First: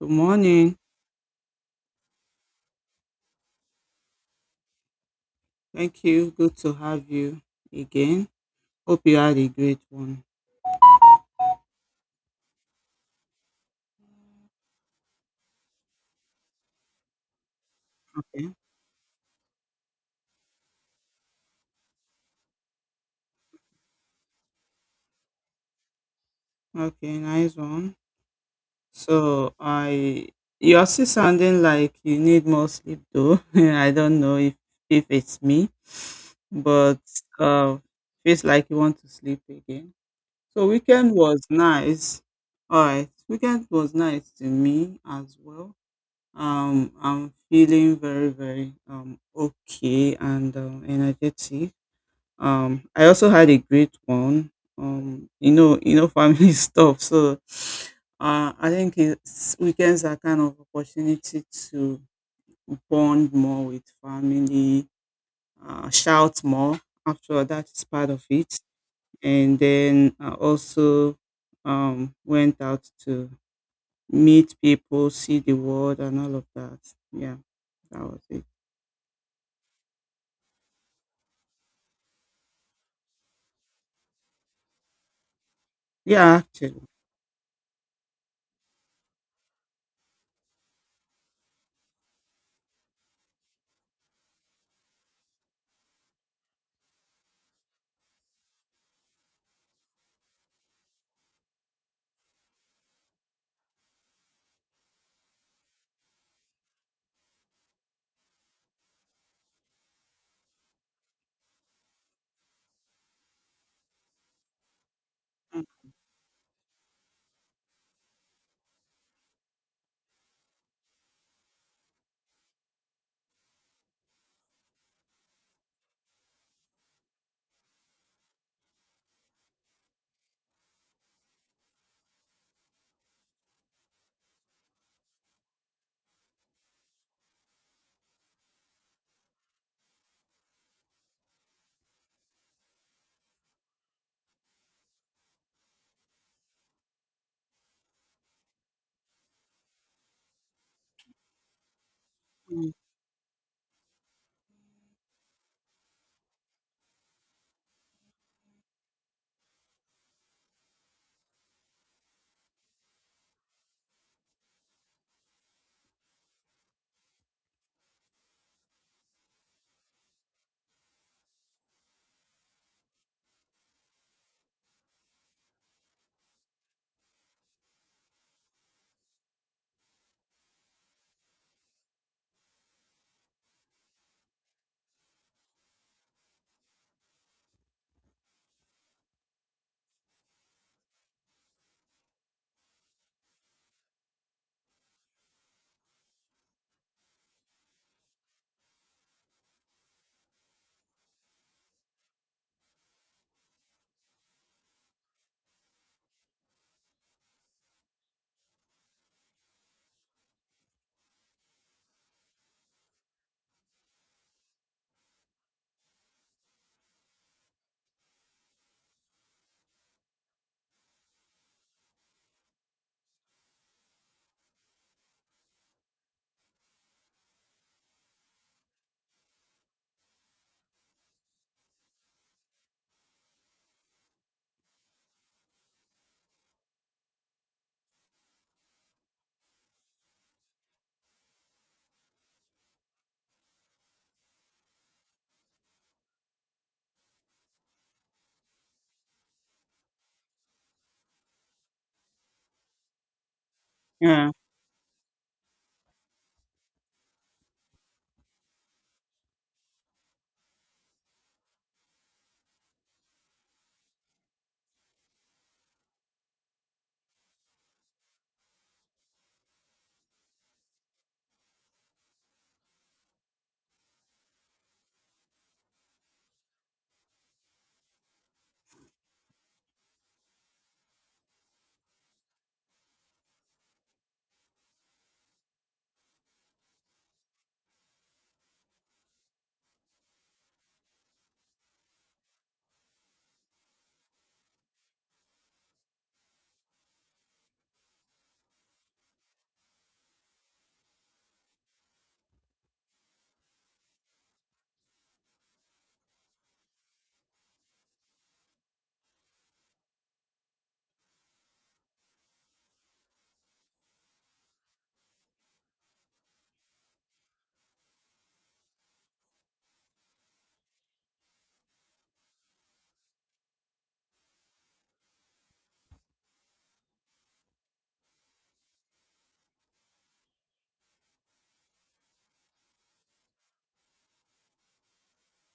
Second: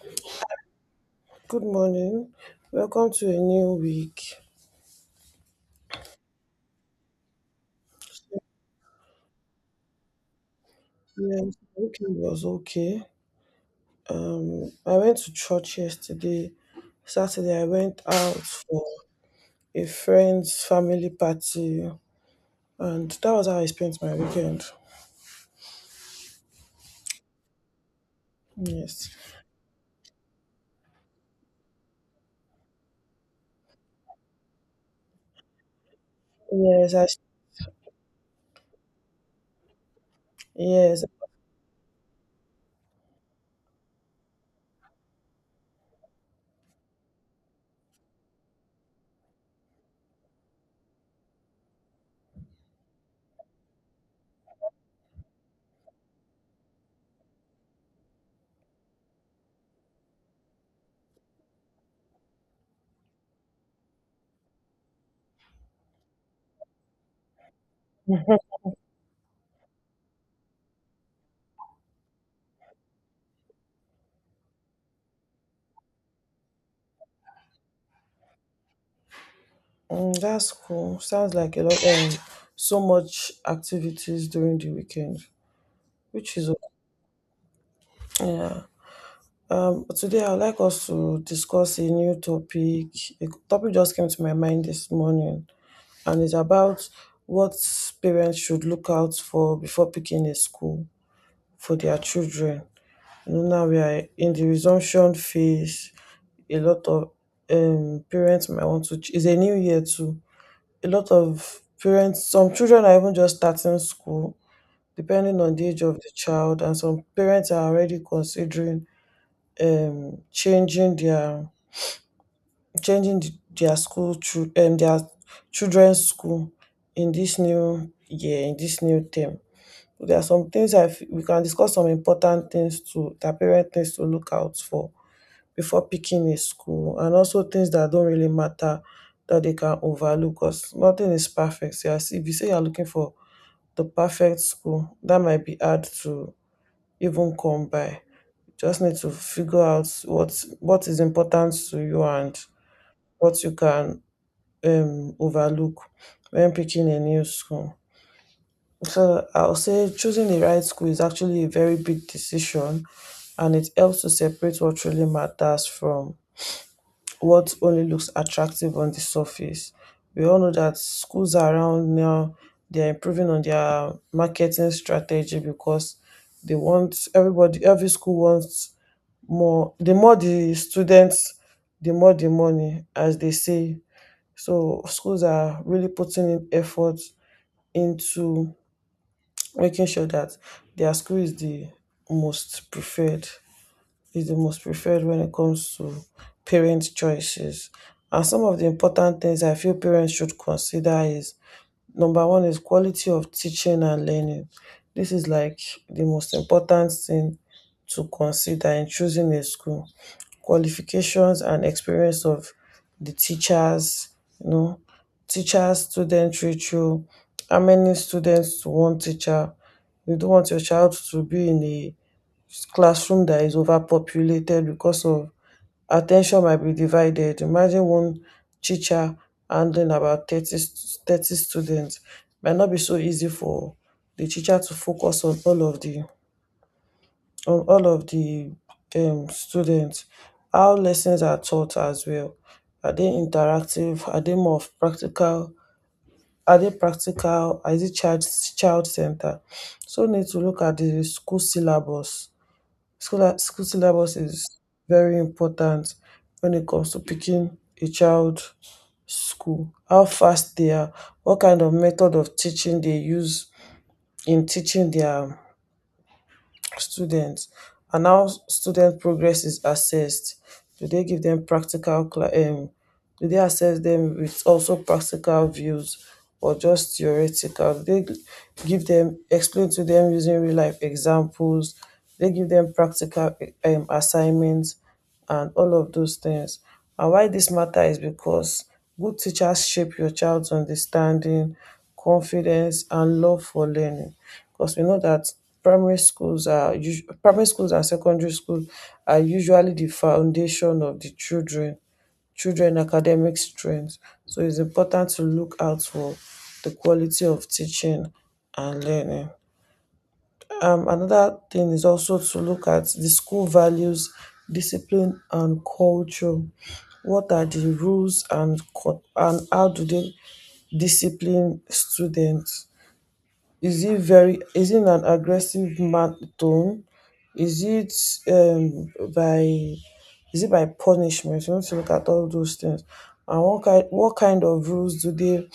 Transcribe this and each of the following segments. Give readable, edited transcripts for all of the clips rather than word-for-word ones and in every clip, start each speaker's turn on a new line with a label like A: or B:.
A: Good morning.
B: Good morning. Welcome to a new week.
A: Thank you. Good to have you again. Hope you had a great one.
B: Yes, weekend was okay. I went to church yesterday. Saturday, I went out
A: Okay.
B: for a friend's family party, and that was how I spent my weekend.
A: Okay, nice one.
B: Yes,
A: So I you're still sounding like you need more sleep though. I don't know if it's me,
B: yes,
A: but
B: I,
A: uh feels like you want to sleep again. So
B: yes.
A: weekend was nice. All right. Weekend was nice to me as well. I'm feeling very, very, okay and energetic. I also had a great one. Family stuff. So, weekends are kind of opportunity to bond more with family, shout more. After all, that is part of it. And then I also went out to meet people, see the world, and all of that. Yeah, that was it.
B: Mm, that's cool. Sounds like a lot. So much activities during the weekend, which
A: Yeah,
B: is okay.
A: actually.
B: Yeah. Today, I would like us to discuss a new topic. A topic just came to my mind this morning, and it's about what parents should look out for before picking a school for their children. You know, now we are in the resumption phase. A lot of parents might want to. It's a new year too. A lot of parents, some children are even just starting school, depending on
A: Mm,
B: the age of the child, and some parents are already considering changing their changing th- their school chil- their children's school in this new year, in this new term. There are some things we can discuss, some important things to that parent needs to look out for before picking a school, and also things that don't really matter, that they can overlook, because nothing is perfect. So as if you say you're looking for the perfect school, that might be hard to even come by. You just need to figure out what is important to you, and
A: mm,
B: what you can overlook when picking a new school. So I'll say choosing the right school is actually a very big decision, and it helps to separate what really matters from what only looks attractive on the surface. We all know that schools around now, they're improving on their marketing strategy, because they want everybody. Every school wants more, the more the students, the more the money, as they say. So schools are really putting in effort into making sure that their school is the most preferred, is the most preferred when it comes to parents' choices. And some of the important things I feel parents should consider is number one is quality of teaching and learning. This is like the most important thing to consider in choosing a school. Qualifications and experience of the teachers, you know, teacher-student ratio, how many students to one teacher. You don't want your child to be in a classroom that is overpopulated, because of attention might be divided. Imagine one teacher handling about 30 students. Might not be so easy for the teacher to focus on all of the on all of the students, how lessons are taught as well. Are they interactive? Are they more of practical? Are they practical? Is it child center? So we need to look at the school syllabus. School syllabus
A: Yeah.
B: is very important when it comes to picking a child school. How fast they are, what kind of method of teaching they use in teaching their students, and how student progress is assessed. Do they give them do they assess them with also practical views, or just theoretical? Do they give them, explain to them using real life examples? Do they give them practical assignments and all of those things. And why this matter is because good teachers shape your child's understanding, confidence, and love for learning. Because we know that primary schools and secondary schools are usually the foundation of the children academic strength. So it's important to look out for the quality of teaching and learning. Another thing is also to look at the school values, discipline, and culture. What are the rules and how do they discipline students? Is it an aggressive tone? Is it um, by is it by punishment? You want to look at all those things. And what kind of rules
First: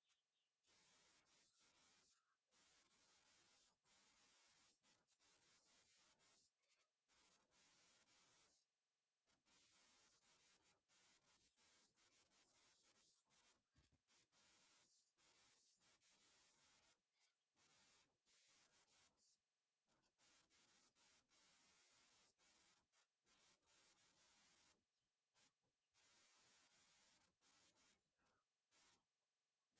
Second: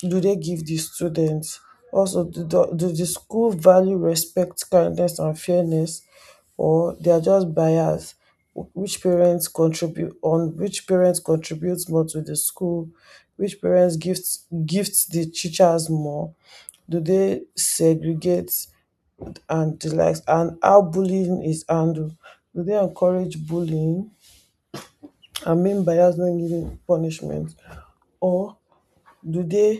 B: do they give the students? Also, do the school value respect, kindness, and fairness, or they are just biased? Which parents contributes more to the school? Which parents gifts the teachers more? Do they segregate and the likes? And how bullying is handled? Do they encourage bullying? I mean bias when giving punishment, or do they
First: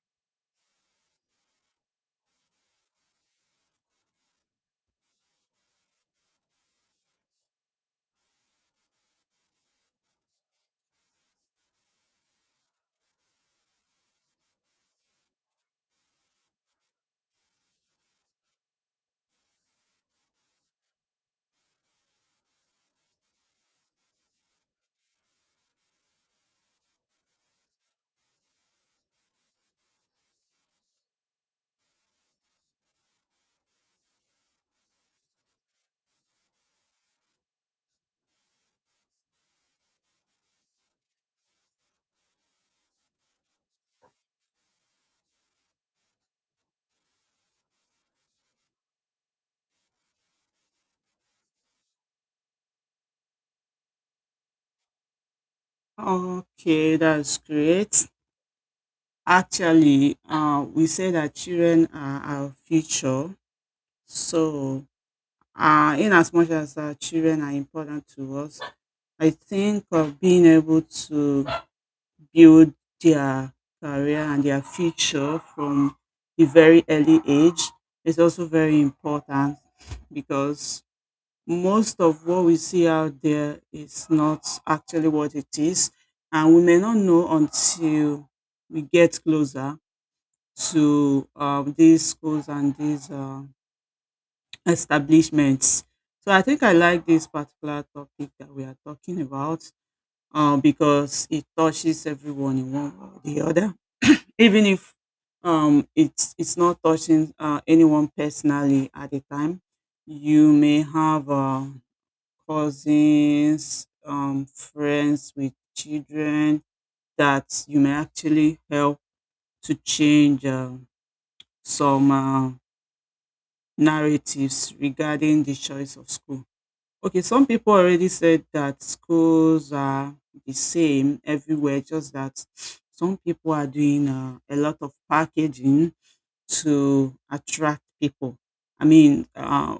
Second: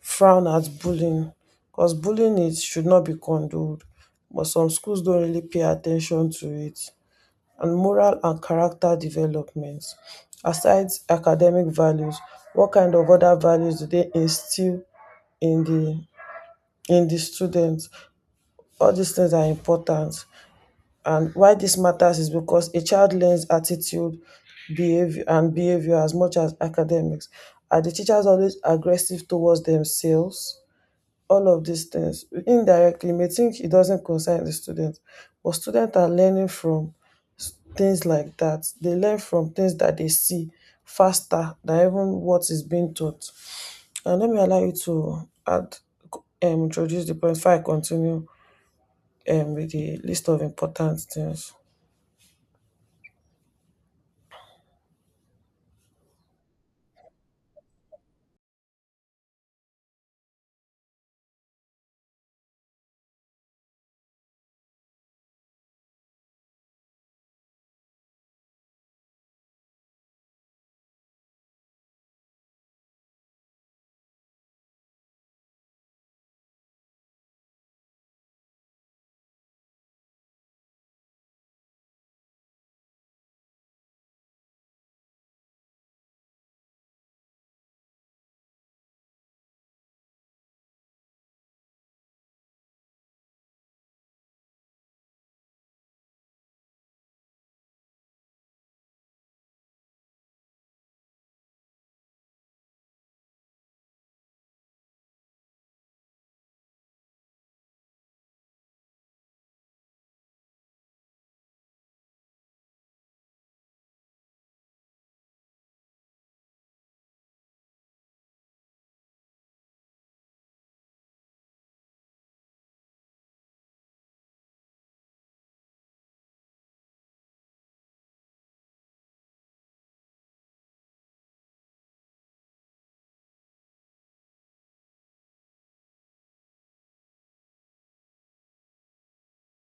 B: frown at bullying? Because bullying is should not be condoned, but some schools don't really pay attention to it. And moral and character development. Aside academic values, what kind of other values do they instill in the in the students? All these things are important. And why this matters is because a child learns attitude, behavior as much as academics. Are the teachers always aggressive towards themselves? All of these things indirectly, may think it doesn't concern the student, but students are learning from things like that. They learn from things that they see faster than even what is being taught. And let me allow you to add, introduce the point before I continue with the list of important things.
A: Okay, that's great. Actually, we say that children are our future. So, in as much as our children are important to us, I think of being able to build their career and their future from a very early age is also very important because most of what we see out there is not actually what it is, and we may not know until we get closer to these schools and these establishments. So I think I like this particular topic that we are talking about, because it touches everyone in one way or the other, even if it's not touching anyone personally at the time. You may have cousins, friends with children that you may actually help to change some narratives regarding the choice of school. Okay, some people already said that schools are the same everywhere, just that some people are doing a lot of packaging to attract people. I mean,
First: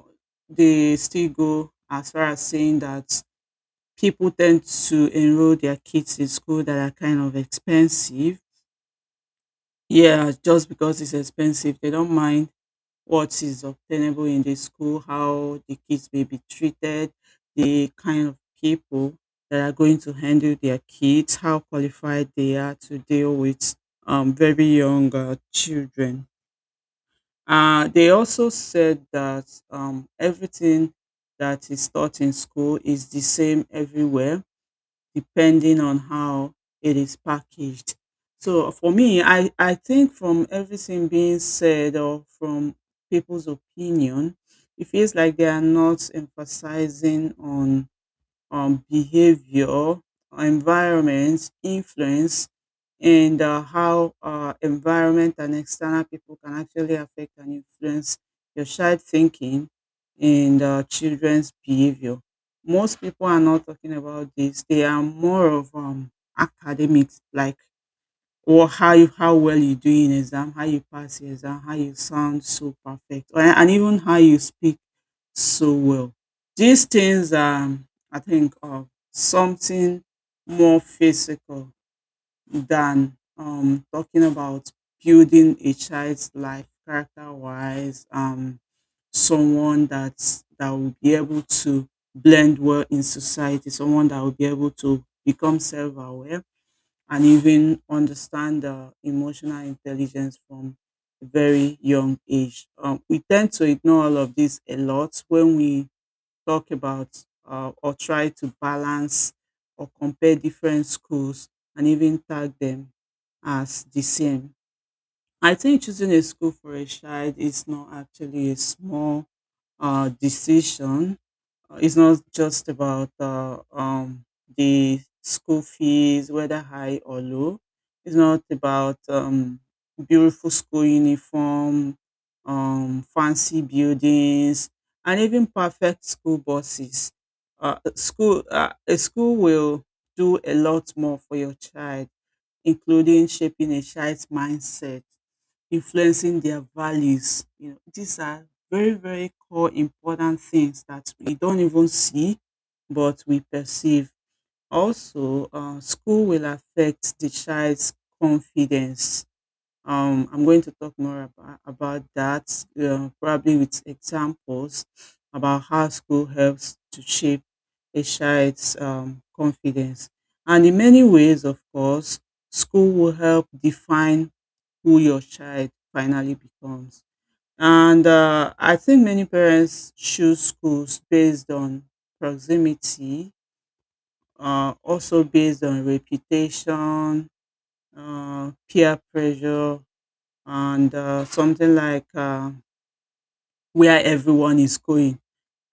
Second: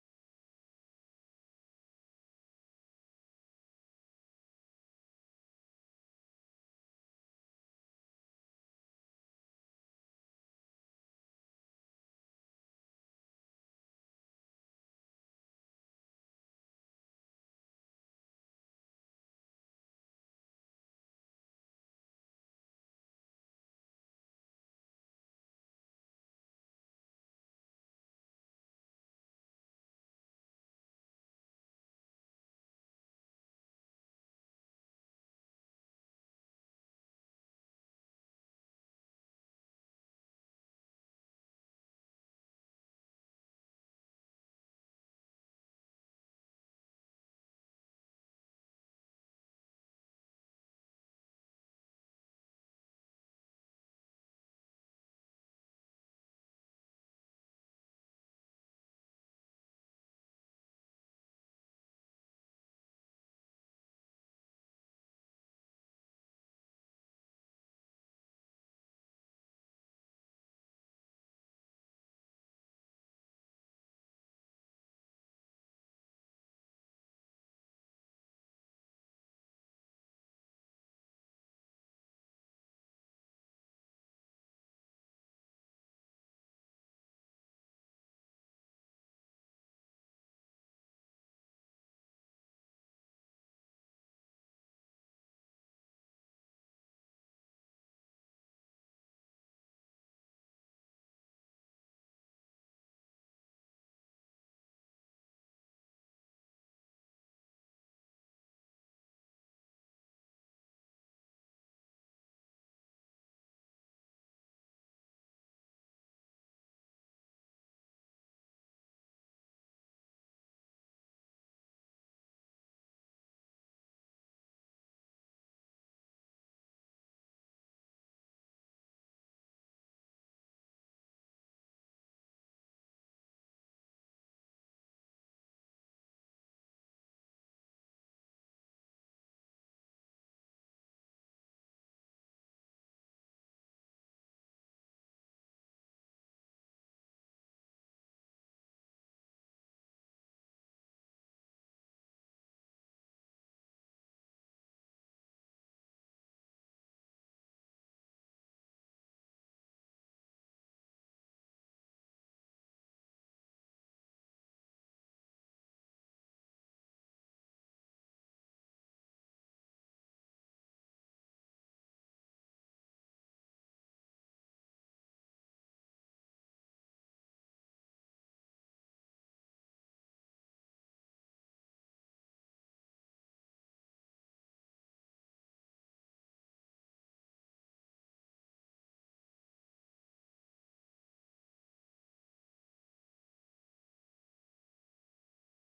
A: they still go as far as saying that people tend to enroll their kids in school that are kind of expensive. Yeah, just because it's expensive, they don't mind what is obtainable in the school, how the kids may be treated, the kind of people that are going to handle their kids, how qualified they are to deal with very young children. They also said that everything that is taught in school is the same everywhere depending on how it is packaged. So for me, I think from everything being said or from people's opinion, it feels like they are not emphasizing on behavior, environments, influence, and how environment and external people can actually affect and influence your child thinking and children's behavior. Most people are not talking about this. They are more of academics, like how well you do in exam, how you pass your exam, how you sound so perfect, or, and even how you speak so well. These things are, I think, of something more physical than talking about building a child's life character-wise. Someone that will be able to blend well in society, someone that will be able to become self-aware and even understand the emotional intelligence from a very young age. We tend to ignore all of this a lot when we talk about or try to balance or compare different schools and even tag them as the same. I think choosing a school for a child is not actually a small decision. It's not just about the school fees, whether high or low. It's not about beautiful school uniform, fancy buildings, and even perfect school buses. School a school will do a lot more for your child, including shaping a child's mindset, influencing their values. You know, these are very, very core important things that we don't even see, but we perceive. Also, school will affect the child's confidence. I'm going to talk more about that, probably with examples about how school helps to shape a child's confidence. And in many ways, of course, school will help define who your child finally becomes. And I think many parents choose schools based on proximity, also based on reputation, peer pressure, and something like where everyone is going.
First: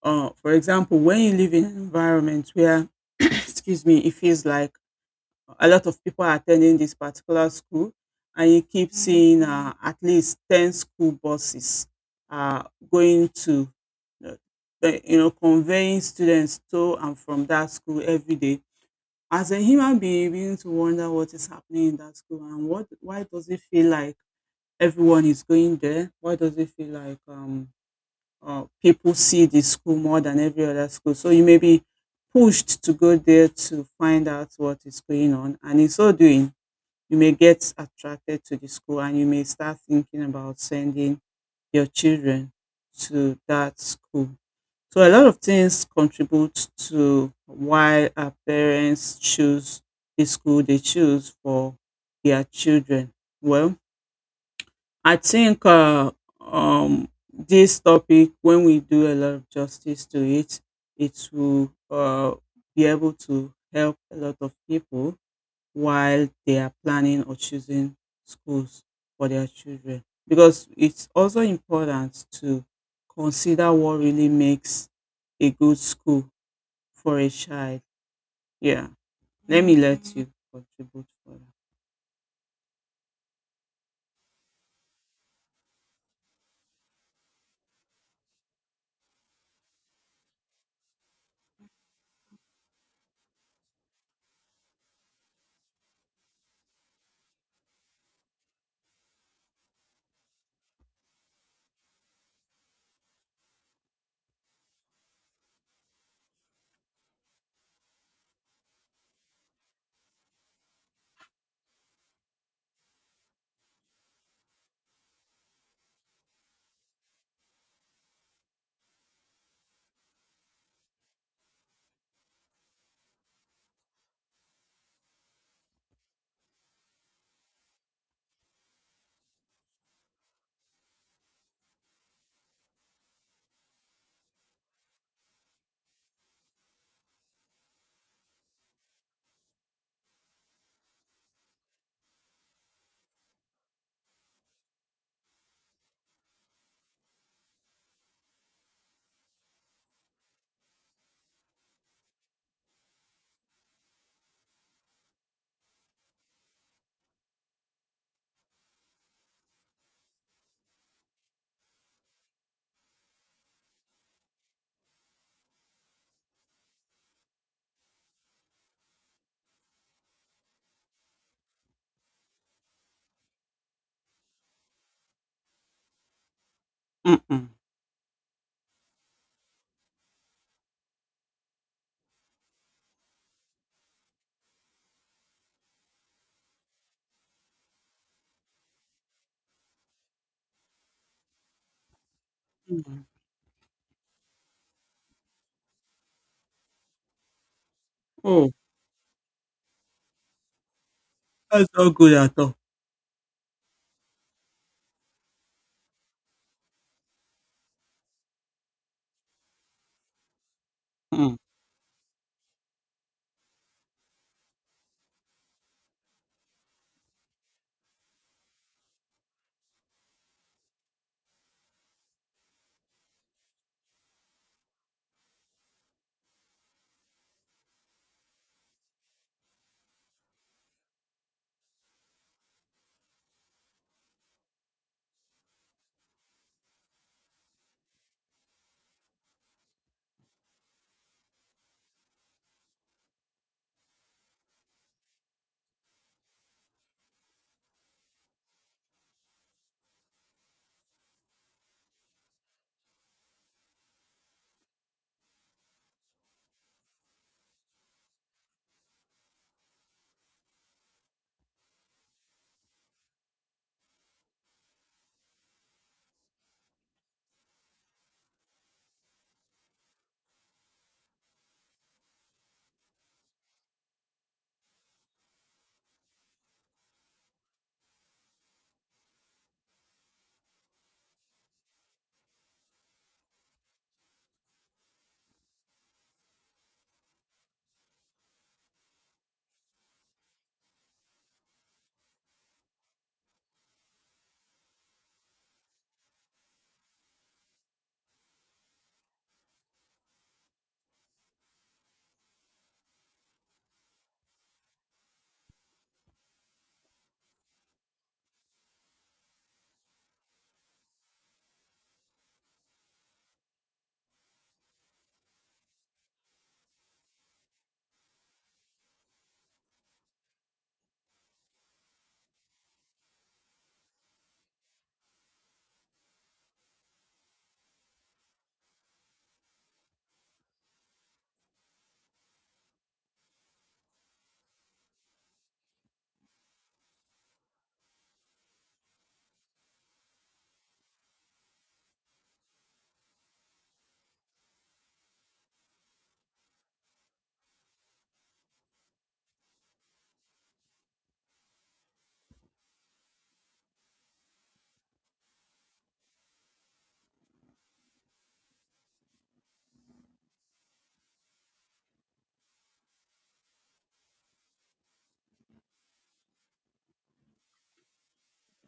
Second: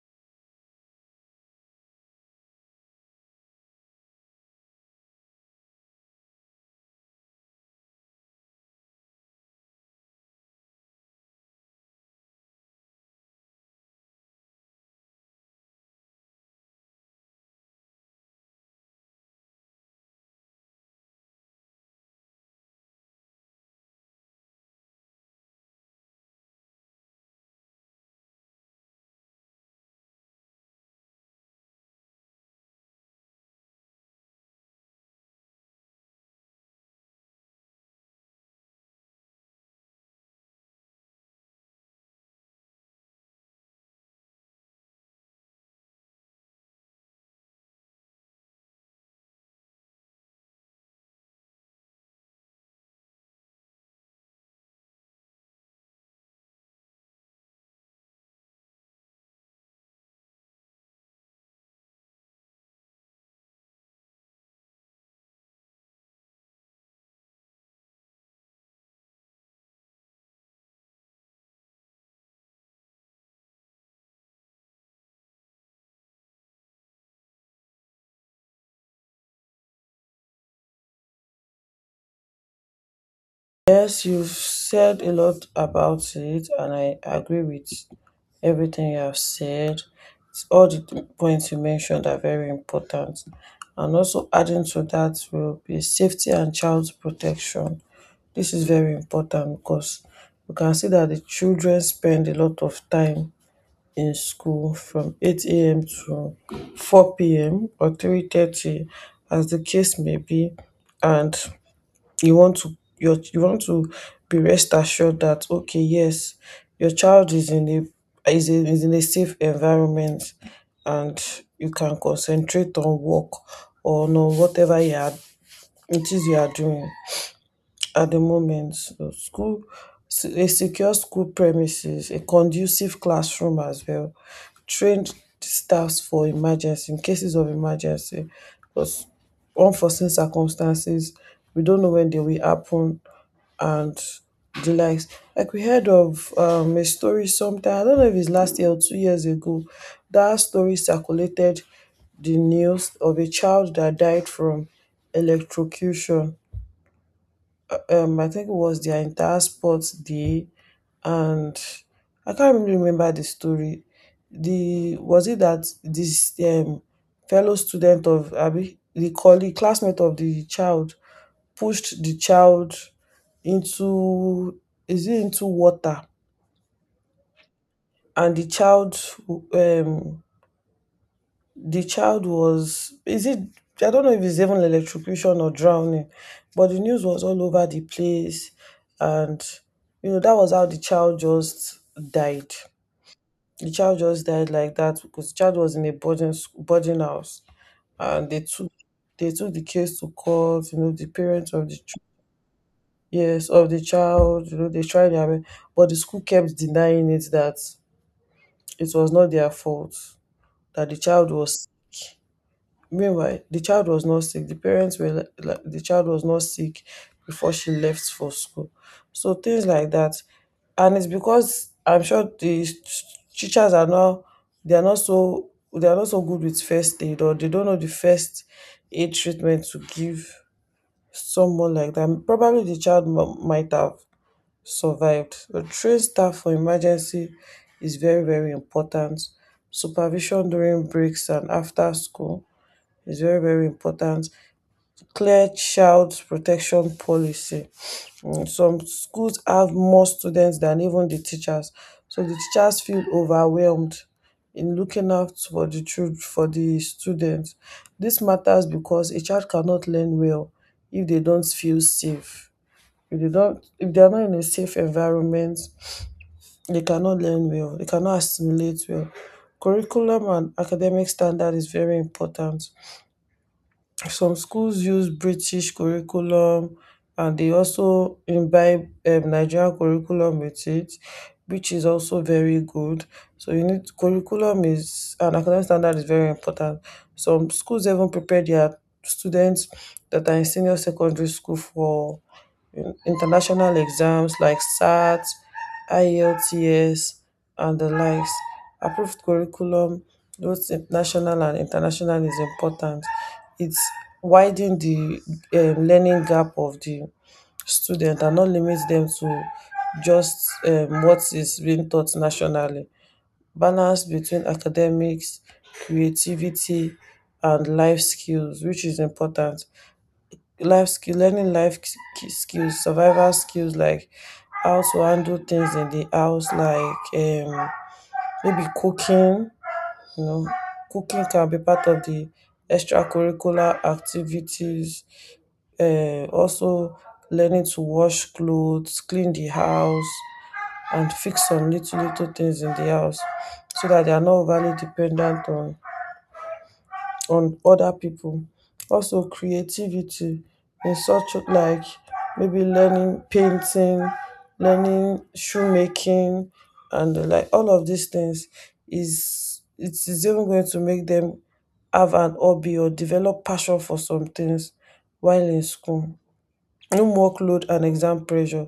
A: For example, when you live in an environment where, excuse me, it feels like a lot of people are attending this particular school and you keep seeing at least 10 school buses uh, going to uh, you know, conveying students to and from that school every day. As a human being, you begin to wonder what is happening in that school, and what, why does it feel like everyone is going there, why does it feel like people see this school more than every other school. So you may be pushed to go there to find out what is going on, and in so doing you may get attracted to the school and you may start thinking about sending your children to that school. So a lot of things contribute to why our parents choose the school they choose for their children. Well, I think this topic, when we do a lot of justice to it, it will be able to help a lot of people while they are planning or choosing schools for their children, because it's also important to consider what really makes a good school for a child. Yeah, let me let Mm, you contribute for
B: Yes, you've said a lot about it, and I agree with everything you have said. It's All the points you mentioned are very important. And also, adding to that will be safety and child protection. This is very important because we can see that the children spend a lot of time in school from 8 a.m. to 4 p.m. or 3:30, as the case may be, and you want to be rest assured that okay, yes, your child is in a is in a safe environment, and you can concentrate on work or no, whatever you are, it is you are doing at the moment. So school, a secure school premises, a conducive classroom as well, trained staffs for emergency, in cases of emergency, because unforeseen circumstances, we don't know when they will happen, and the likes. Like we heard of a story sometime, I don't know if it's last year or 2 years ago, that story circulated the news of a child that died from electrocution. I think it was their entire sports day, and I can't really remember the story. The was it that this fellow student of Abi, the colleague classmate of the child, pushed the child into, is it into water,
A: that. Mm-mm.
B: and um the child was, is it, I don't know if it's even electrocution or drowning, but the news was all over the place. And you know, that was how the child just died.
A: Mm.
B: The child just died like that, because the child was in a boarding house, and they
A: Oh,
B: took, they took the case to court. You know, the parents
A: that's
B: of the,
A: not good at all.
B: yes, of the child, you know, they tried their best, but the school kept denying it, that it was not their fault, that the child
A: Mm.
B: was, meanwhile, the child was not sick. The parents were, like, the child was not sick before she left for school. So things like that. And it's because I'm sure teachers are now, they are not so good with first aid, or they don't know the first aid treatment to give someone like that. Probably the child might have survived. A trained staff for emergency is very, very important. Supervision during breaks and after school is very, very important. Clear child protection policy. Mm, some schools have more students than even the teachers. So the teachers feel overwhelmed in looking out for the children, for the students. This matters because a child cannot learn well if they don't feel safe. If they are not in a safe environment, they cannot learn well, they cannot assimilate well. Curriculum and academic standard is very important. Some schools use British curriculum, and they also imbibe Nigerian curriculum with it, which is also very good. So you need curriculum is and academic standard is very important. Some schools even prepare their students that are in senior secondary school for international exams like SAT, IELTS, and the likes. Approved curriculum, both national and international, is important. It's widen the learning gap of the student and not limit them to just what is being taught nationally. Balance between academics, creativity, and life skills, which is important. Life skill, learning life s- ki- skills survival skills, like how to handle things in the house, like maybe cooking, you know. Cooking can be part of the extracurricular activities. Also, learning to wash clothes, clean the house, and fix some little little things in the house, so that they are not overly dependent on other people. Also creativity in such, like maybe learning painting, learning shoemaking, and the like. All of these things is, it is even going to make them have an hobby or develop passion for some things while in school. No workload and exam pressure.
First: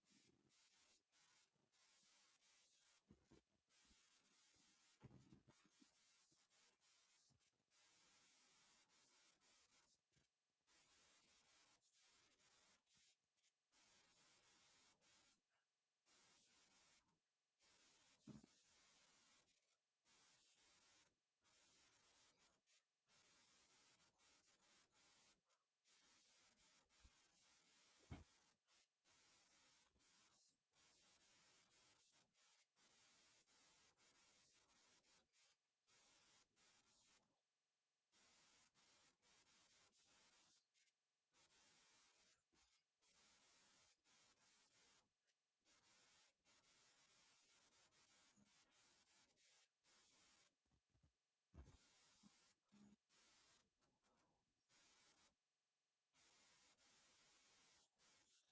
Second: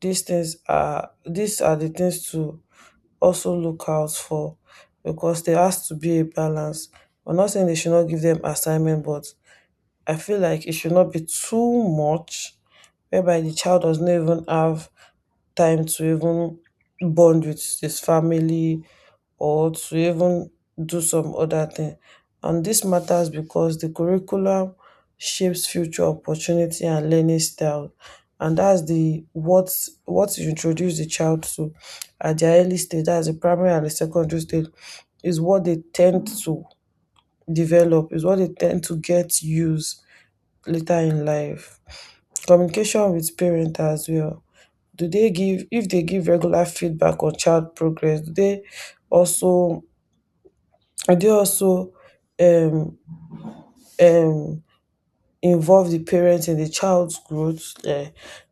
B: These things are these are the things to also look out for because there has to be a balance. I'm not saying they should not give them assignment, but I feel like it should not be too much whereby the child does not even have time to even bond with his family or to even do some other thing. And this matters because the curriculum shapes future opportunity and learning style. And that's the what you introduce the child to at the early stage, that's the primary and the secondary stage, is what they tend to develop, is what they tend to get used later in life. Communication with parent as well. Do they give if they give regular feedback on child progress, also do they also um um involve the parents in the child's growth,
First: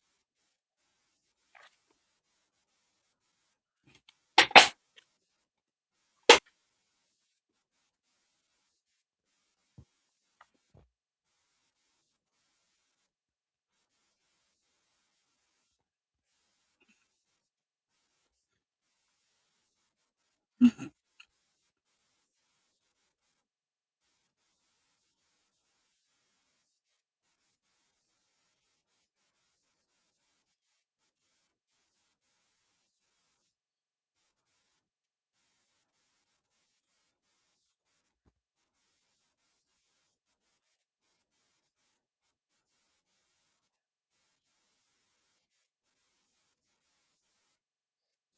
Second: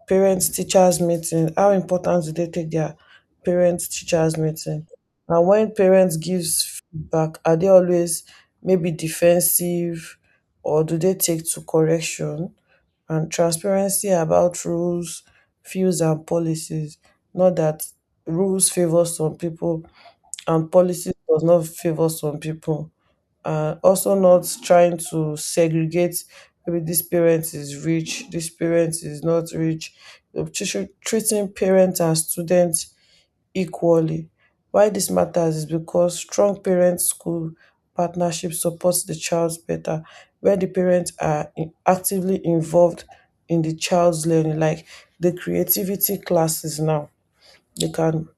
B: parents teachers meeting, how important do they take their parents teachers meeting? And when parents gives feedback, are they always maybe defensive or do they take to correction? And transparency about rules, views and policies. Not that rules favor some people and policies does not favor some people and also not trying to segregate maybe this parent is rich, this parent is not rich, treating parents and students equally. Why this matters is because strong parent school partnership supports the child better where the parents are in- actively involved in the child's learning, like the creativity classes now, they can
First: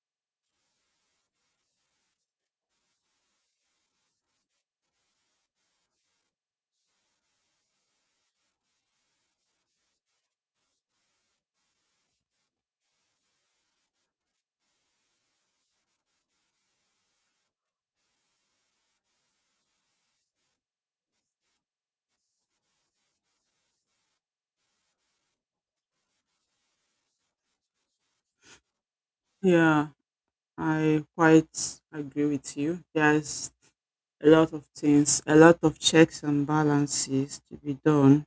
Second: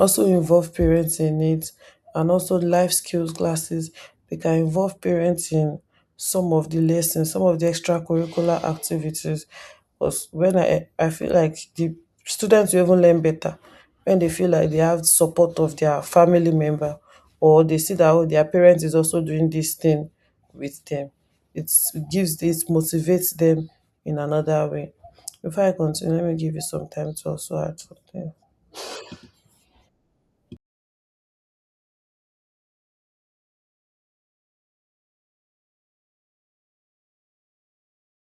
B: also involve parents in it, and also life skills classes, they can involve parents in some of the lessons, some of the extracurricular activities. Because when I feel like the students will even learn better when they feel like they have support of their family member, or they see that, oh, their parents is also doing this thing with them. It's, it gives, this motivates them in another way. Before I continue, let me give you some time to also add something.
A: Yeah, I quite agree with you. There's a lot of things, a lot of checks and balances to be done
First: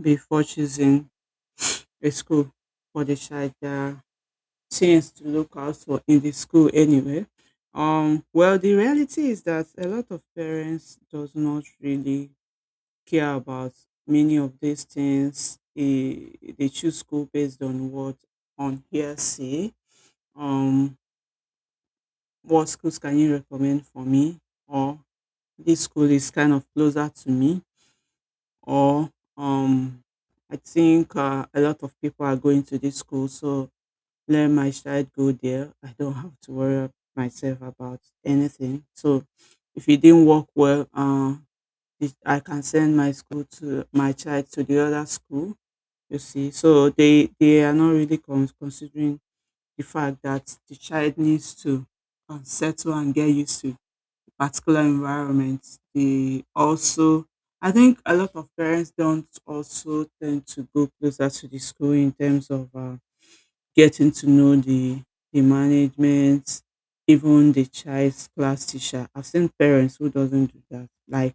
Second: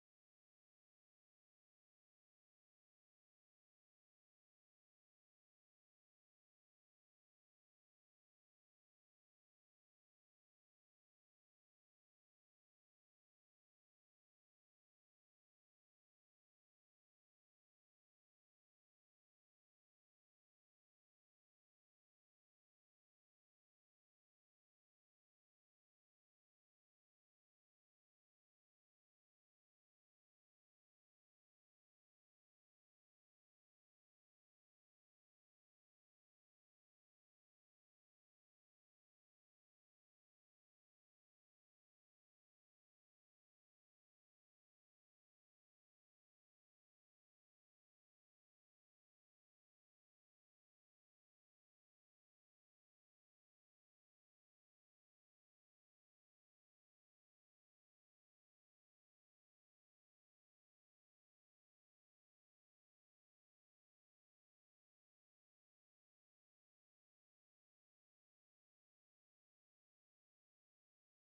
A: before choosing a school for the child. There are to look out for in the school anyway. Well, the reality is that a lot of parents does not really care about many of these things. They choose school based on what, on hearsay. Um, what schools can you recommend for me? Or this school is kind of closer to me. Or um, I think a lot of people are going to this school, so let my child go there. I don't have to worry myself about anything. So if it didn't work well, I can send my school to my child to the other school. You see, so they are not really con- considering the fact that the child needs to settle and get used to the particular environment. They also, I think, a lot of parents don't also tend to go closer to the school in terms of getting to know the management, even the child's class teacher. I've seen parents who doesn't do that. Like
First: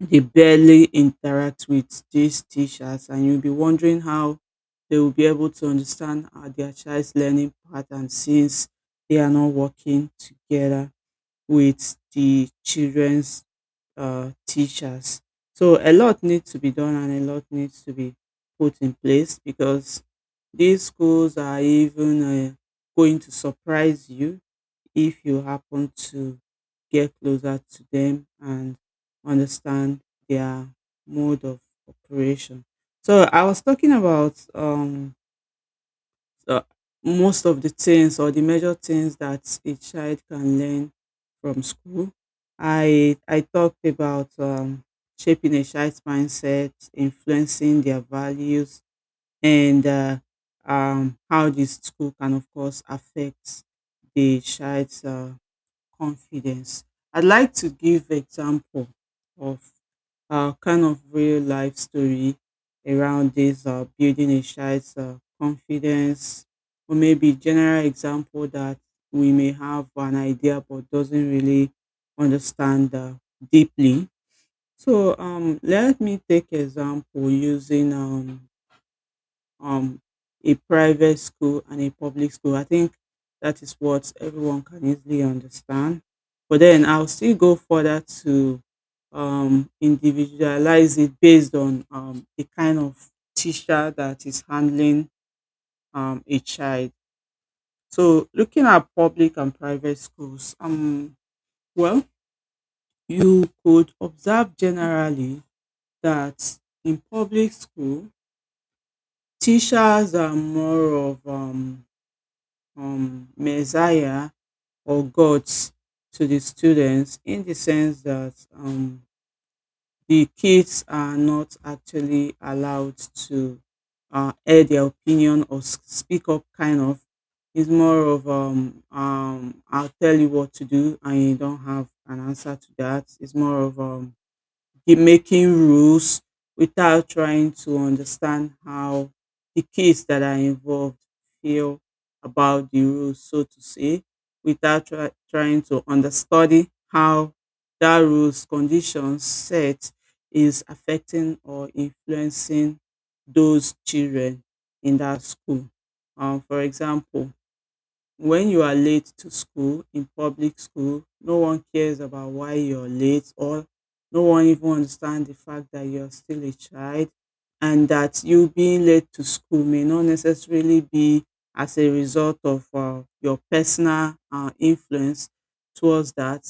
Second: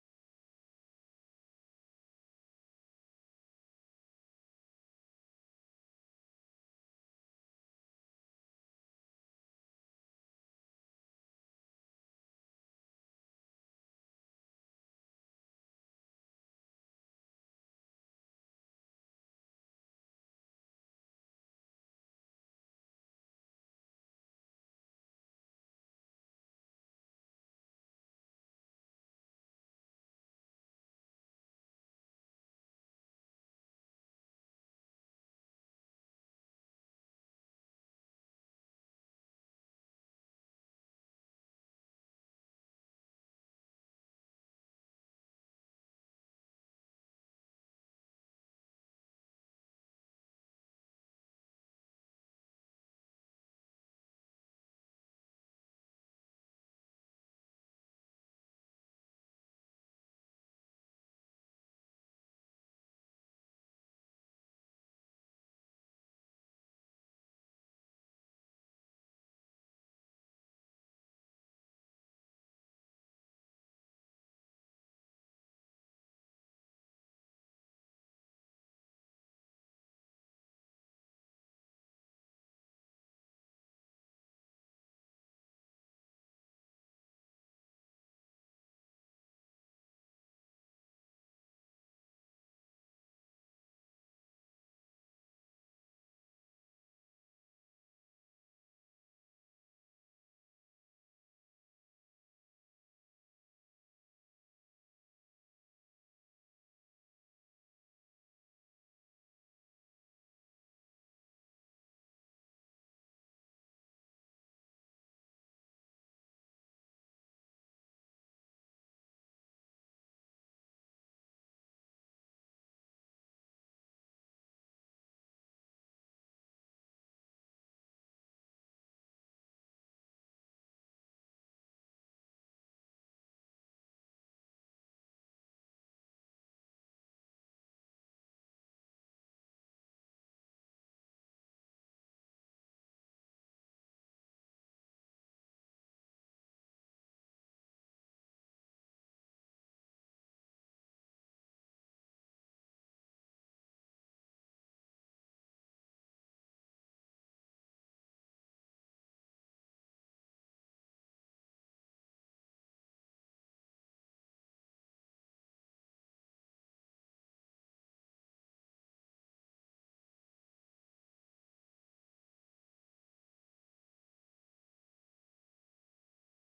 A: they barely interact with these teachers, and you'll be wondering how they will be able to understand their child's learning pattern since they are not working together with the children's teachers. So a lot needs to be done and a lot needs to be put in place because these schools are even going to surprise you if you happen to get closer to them and understand their mode of operation. So I was talking about uh, most of the things or the major things that a child can learn from school. I talked about shaping a child's mindset, influencing their values, and how the school can, of course, affect the child's confidence. I'd like to give example of kind of real life story around this building a child's confidence, or maybe general example that we may have an idea but doesn't really understand deeply. So let me take example using um, a private school and a public school. I think that is what everyone can easily understand. But then I'll still go further to individualize it based on the kind of teacher that is handling a child. So looking at public and private schools, well, you could observe generally that in public school, teachers are more of Messiah or gods to the students, in the sense that the kids are not actually allowed to air their opinion or s- speak up, kind of. It's more of I'll tell you what to do, and you don't have an answer to that. It's more of be making rules without trying to understand how the kids that are involved feel about the rules, so to say, without try- trying to understudy how that rules condition set is affecting or influencing those children in that school. For example, when you are late to school in public school, no one cares about why you're late or no one even understand the fact that you're still a child, and that you being late to school may not necessarily be as a result of your personal influence towards that,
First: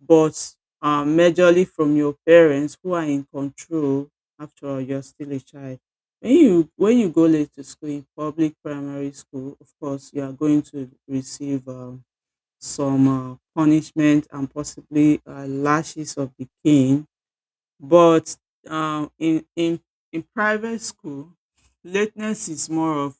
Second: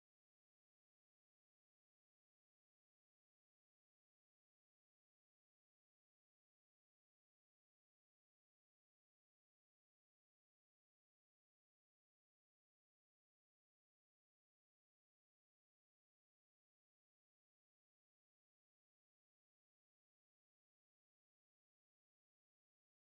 A: but majorly from your parents who are in control. After all, you're still a child. When you go late to school in public primary school, of course, you are going to receive some punishment and possibly lashes of the cane, but um, in in in private school, lateness is more of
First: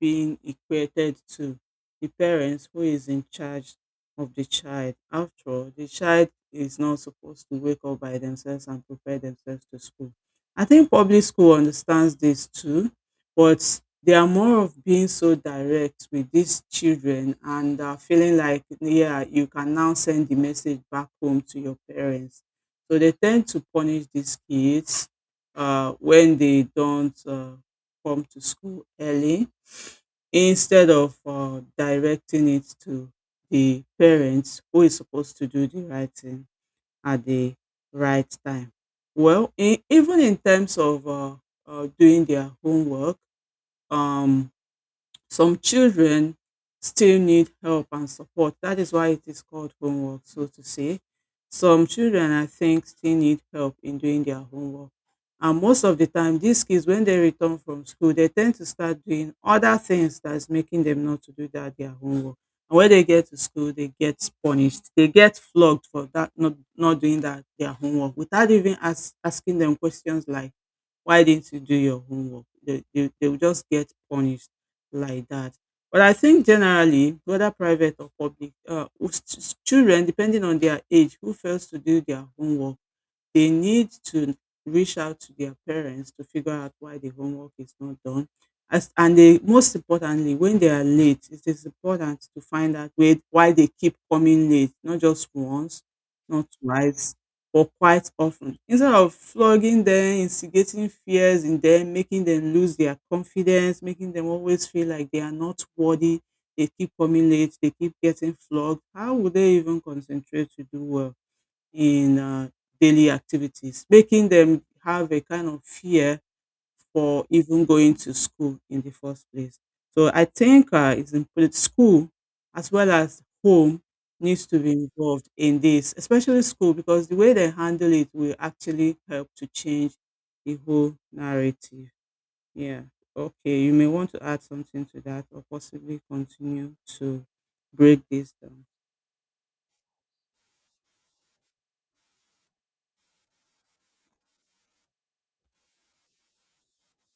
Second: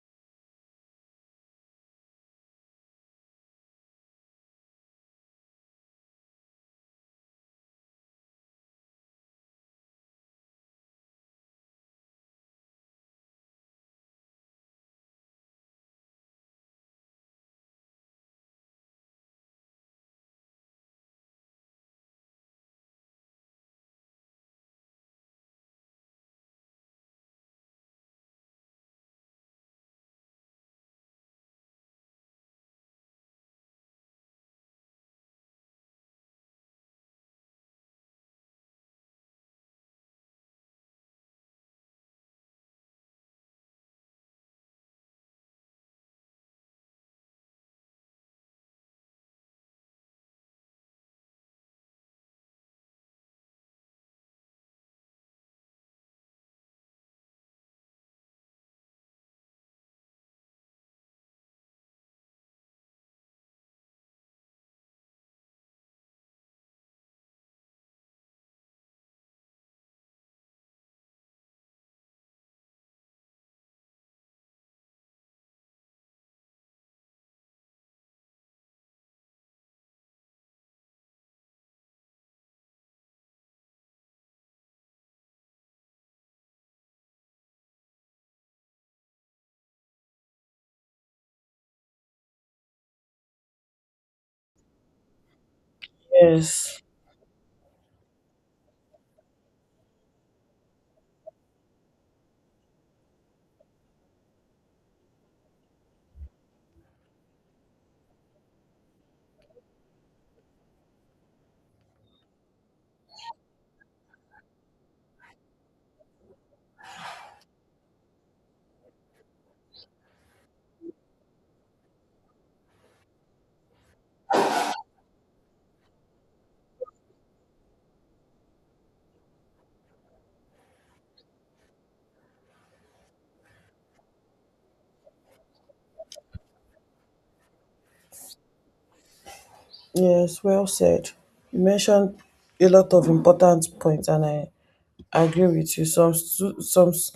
A: being equated to the parents who is in charge of the child. After all, the child is not supposed to wake up by themselves and prepare themselves to school. I think public school understands this too, but they are more of being so direct with these children and feeling like, yeah, you can now send the message back home to your parents, so they tend to punish these kids when they don't come to school early instead of directing it to the parents who is supposed to do the right thing at the right time. Well, even in terms of doing their homework, um, some children still need help and support. That is why it is called homework, so to say. Some children, I think, still need help in doing their homework. And most of the time, these kids, when they return from school, they tend to start doing other things that's making them not to do that their homework. And when they get to school, they get punished. They get flogged for that not doing that their homework without even asking them questions like why didn't you do your homework? They will just get punished like that. But I think generally, whether private or public, children, depending on their age, who fails to do their homework, they need to reach out to their parents to figure out why the homework is not done. Most importantly, when they are late, it is important to find out why they keep coming late, not just once, not
B: Yes.
A: twice, but quite often. Instead of flogging them, instigating fears in them, making them lose their confidence, making them always feel like they are not worthy, they keep coming late, they keep getting flogged, how would they even concentrate to do well in daily activities, making them have a kind of fear for even going to school in the first place? So I think it's important school as well as home needs to be involved in this, especially school, because the way they handle it will actually help to change the whole narrative. Yeah. Okay, you may want to add something to that or possibly continue to break this down.
B: Yes, well said. You mentioned a lot of important points, and I agree with you. Some stu- some s-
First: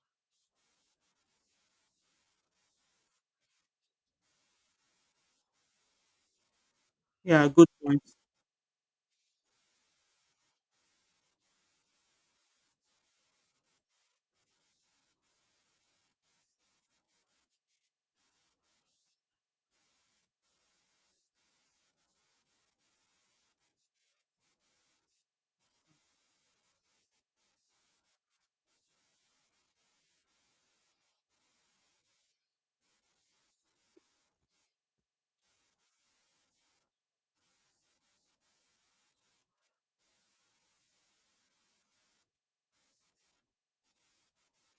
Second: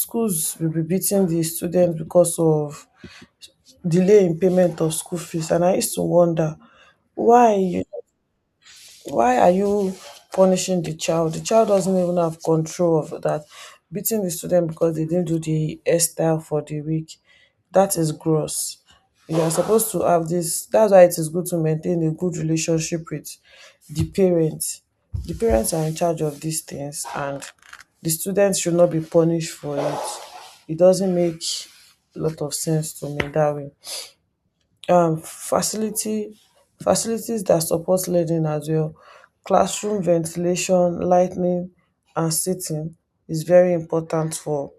B: schools will be beating the students because of delay in payment of school fees, and I used to wonder
A: Yeah,
B: why
A: good point.
B: why are you punishing the child? The child doesn't even have control of that. Beating the student because they didn't do the hairstyle for the week, that is gross. You are supposed to have this. That's why it is good to maintain a good relationship with the parents. The parents are in charge of these things, and the students should not be punished for it. It doesn't make a lot of sense to me that way. Facility Facilities that support learning as well. Classroom ventilation, lightning and seating is very important for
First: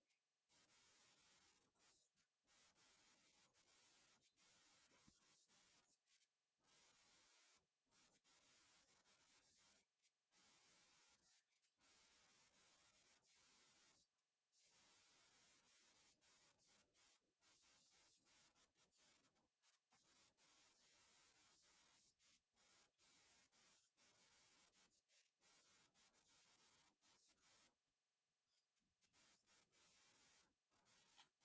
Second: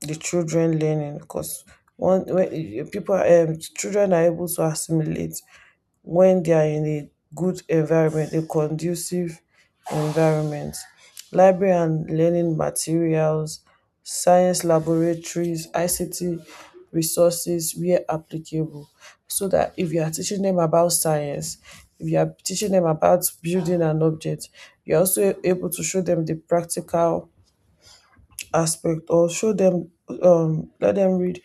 B: the children learning, because one when pipu are children are able to assimilate when they are in a good environment, a conducive environment. Library and learning materials, science laboratories, ICT resources where applicable. So that if you are teaching them about science, if you are teaching them about building an object, you're also able to show them the practical aspect, or show them, let them read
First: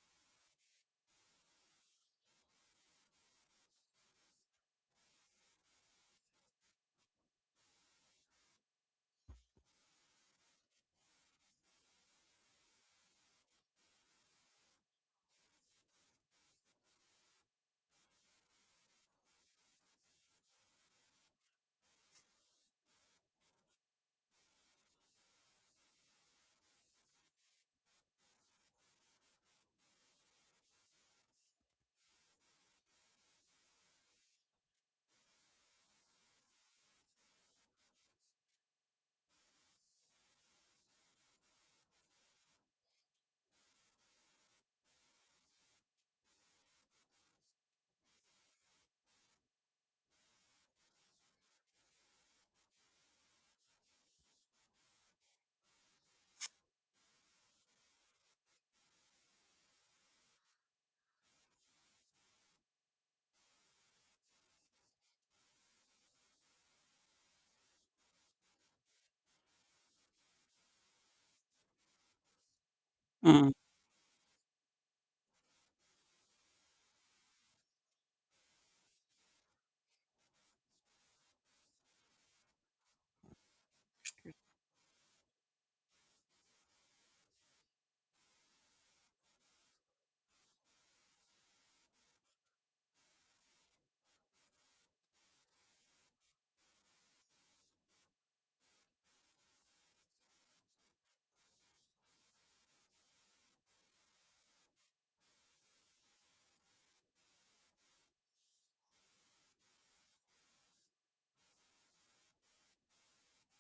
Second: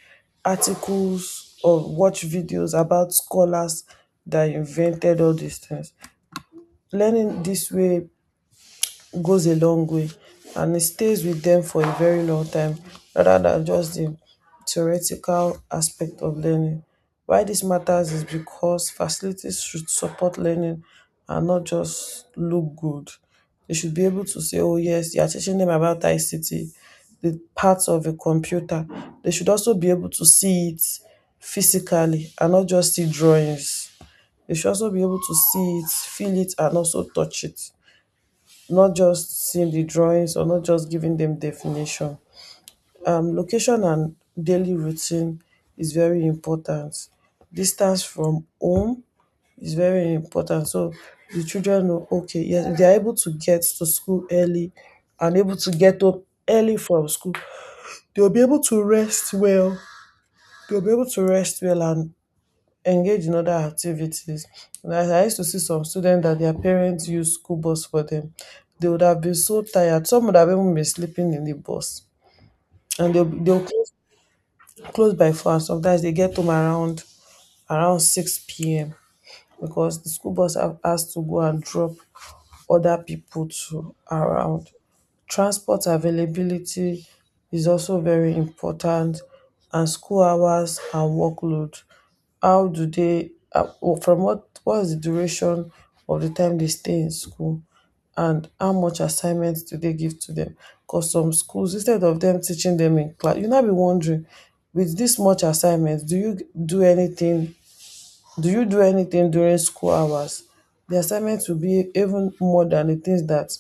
B: articles or watch videos about scholars that invented all these things. Learning this way goes a long way, and it stays with them for a very long time, rather than just the theoretical aspect of learning. Why this matters is because facilities should support learning and not just look good. They should be able to say, oh, yes, you are teaching them about ICT, the parts of a computer. They should also be able to see it physically and not just see drawings. They should also be able to see it, feel it, and also touch it, not just seeing the drawings or not just giving them definition. Location and daily routine is very important. Distance from home is very important. So the children know, okay, yes, they are able to get to school early, and able to get up early from school, they'll be able to rest well. They'll be able to rest well and engage in other activities. And I used to see some students that their parents used school bus for them. They would have been so tired. Some would have even been sleeping in the bus. And they'll,
A: Mm.
B: they'll close, close by four. And sometimes they get home around around 6 p.m. because the school bus have- has to go and drop other people to around. Transport availability is also very important, and school hours and workload. How do they, well, from what is the duration of the time they stay in school, and how much assignments do they give to them? Because some schools, instead of them teaching them in class, you now be wondering, with this much assignments, do anything do you do anything during school hours? The assignments will be even more than the things that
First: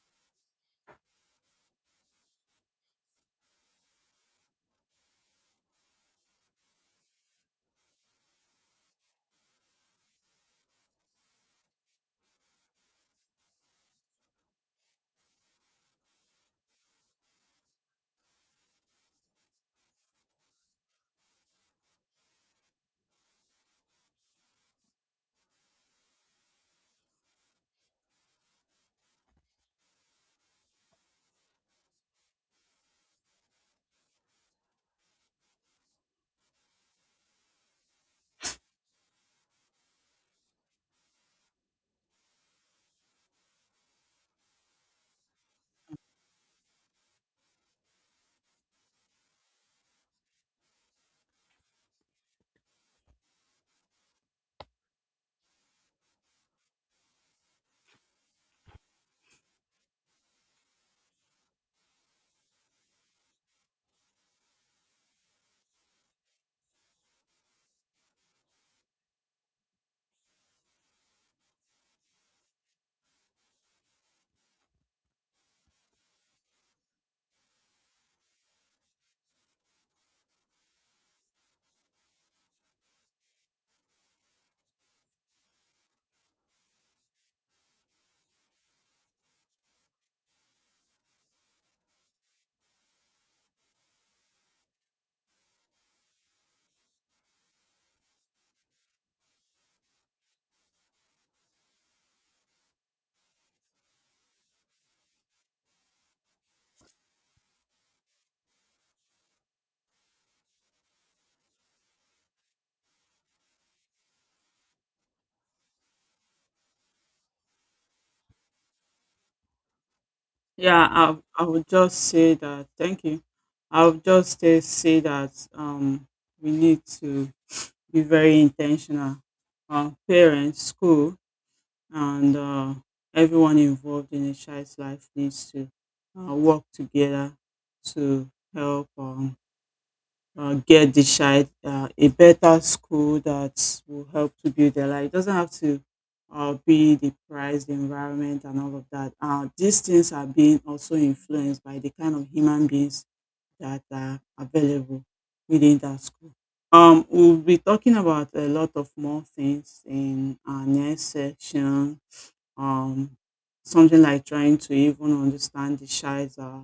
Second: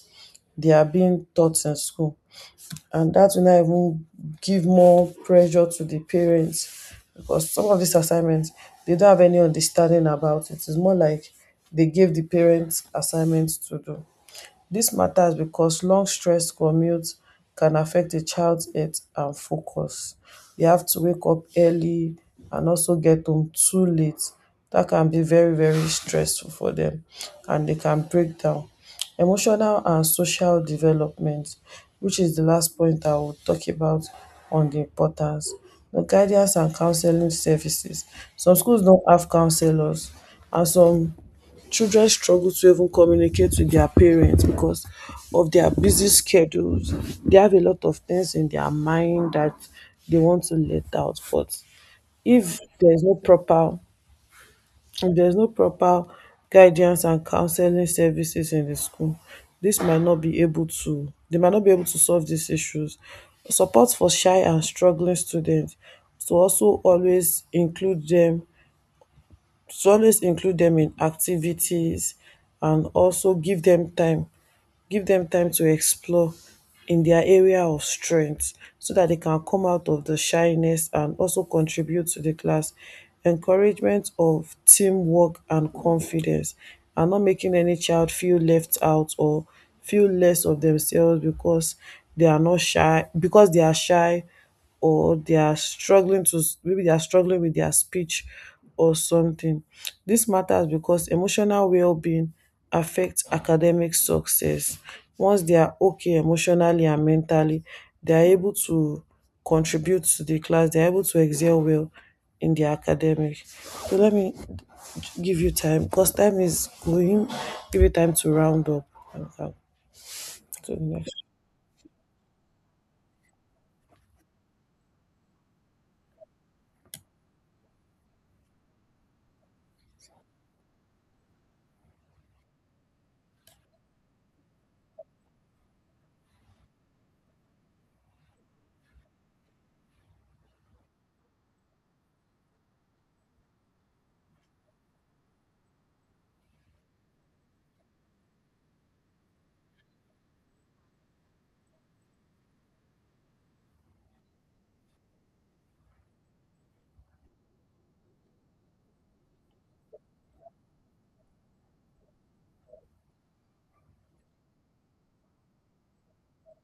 B: they are being taught in school. And that will now even give more pressure to the parents, because some of these assignments they don't have any understanding about it. It's more like they gave the parents assignments to do. This matters because long stressed commutes can affect a child's health and focus. They have to wake up early and also get home too late. That can be very very stressful for them, and they can break down. Emotional and social development, which is the last point I will talk about on the importance. The guidance and counseling services. Some schools don't have counselors, and some children struggle to even communicate with their parents because of their busy schedules. They have a lot of things in their mind that they want to let out. But if there's no proper if there's no proper guidance and counseling services in the school, this might not be able to they might not be able to solve these issues. Support for shy and struggling students, to also always include them, so always include them in activities, and also give them time to explore in their area of strength, so that they can come out of the shyness and also contribute to the class. Encouragement of teamwork and confidence, and not making any child feel left out or feel less of themselves because they are not shy because they are shy, or they are struggling with their speech or something. This matters because emotional well-being affects academic success. Once they are okay emotionally and mentally, they are able to contribute to the class, they are able to excel well in the academic. So let me give you time, because time is going, give you time to round up and come to the
A: Yeah, I
B: next.
A: I would just say that thank you. I would just say that we need to be very intentional. Parents, school, and everyone involved in a child's life needs to work together to help get the child a better school that will help to build their life. It doesn't have to be the price, the environment, and all of that. These things are being also influenced by the kind of human beings that are available within that school. We'll be talking about a lot of more things in our next section, um, something like trying to even understand the child's uh,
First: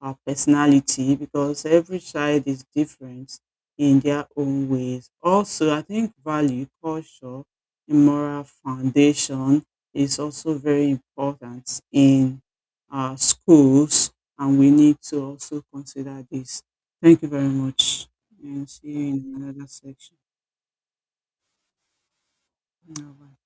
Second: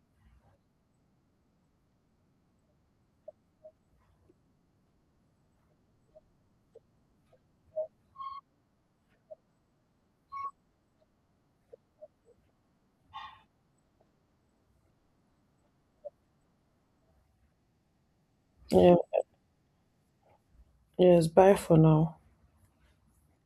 A: uh, personality, because every child is different in their own ways. Also, I think value, culture, and moral foundation is also very important in schools, and we need to also consider this. Thank you very much, and see
B: Yeah,
A: you in another section.
B: yes, bye for now.
A: Bye.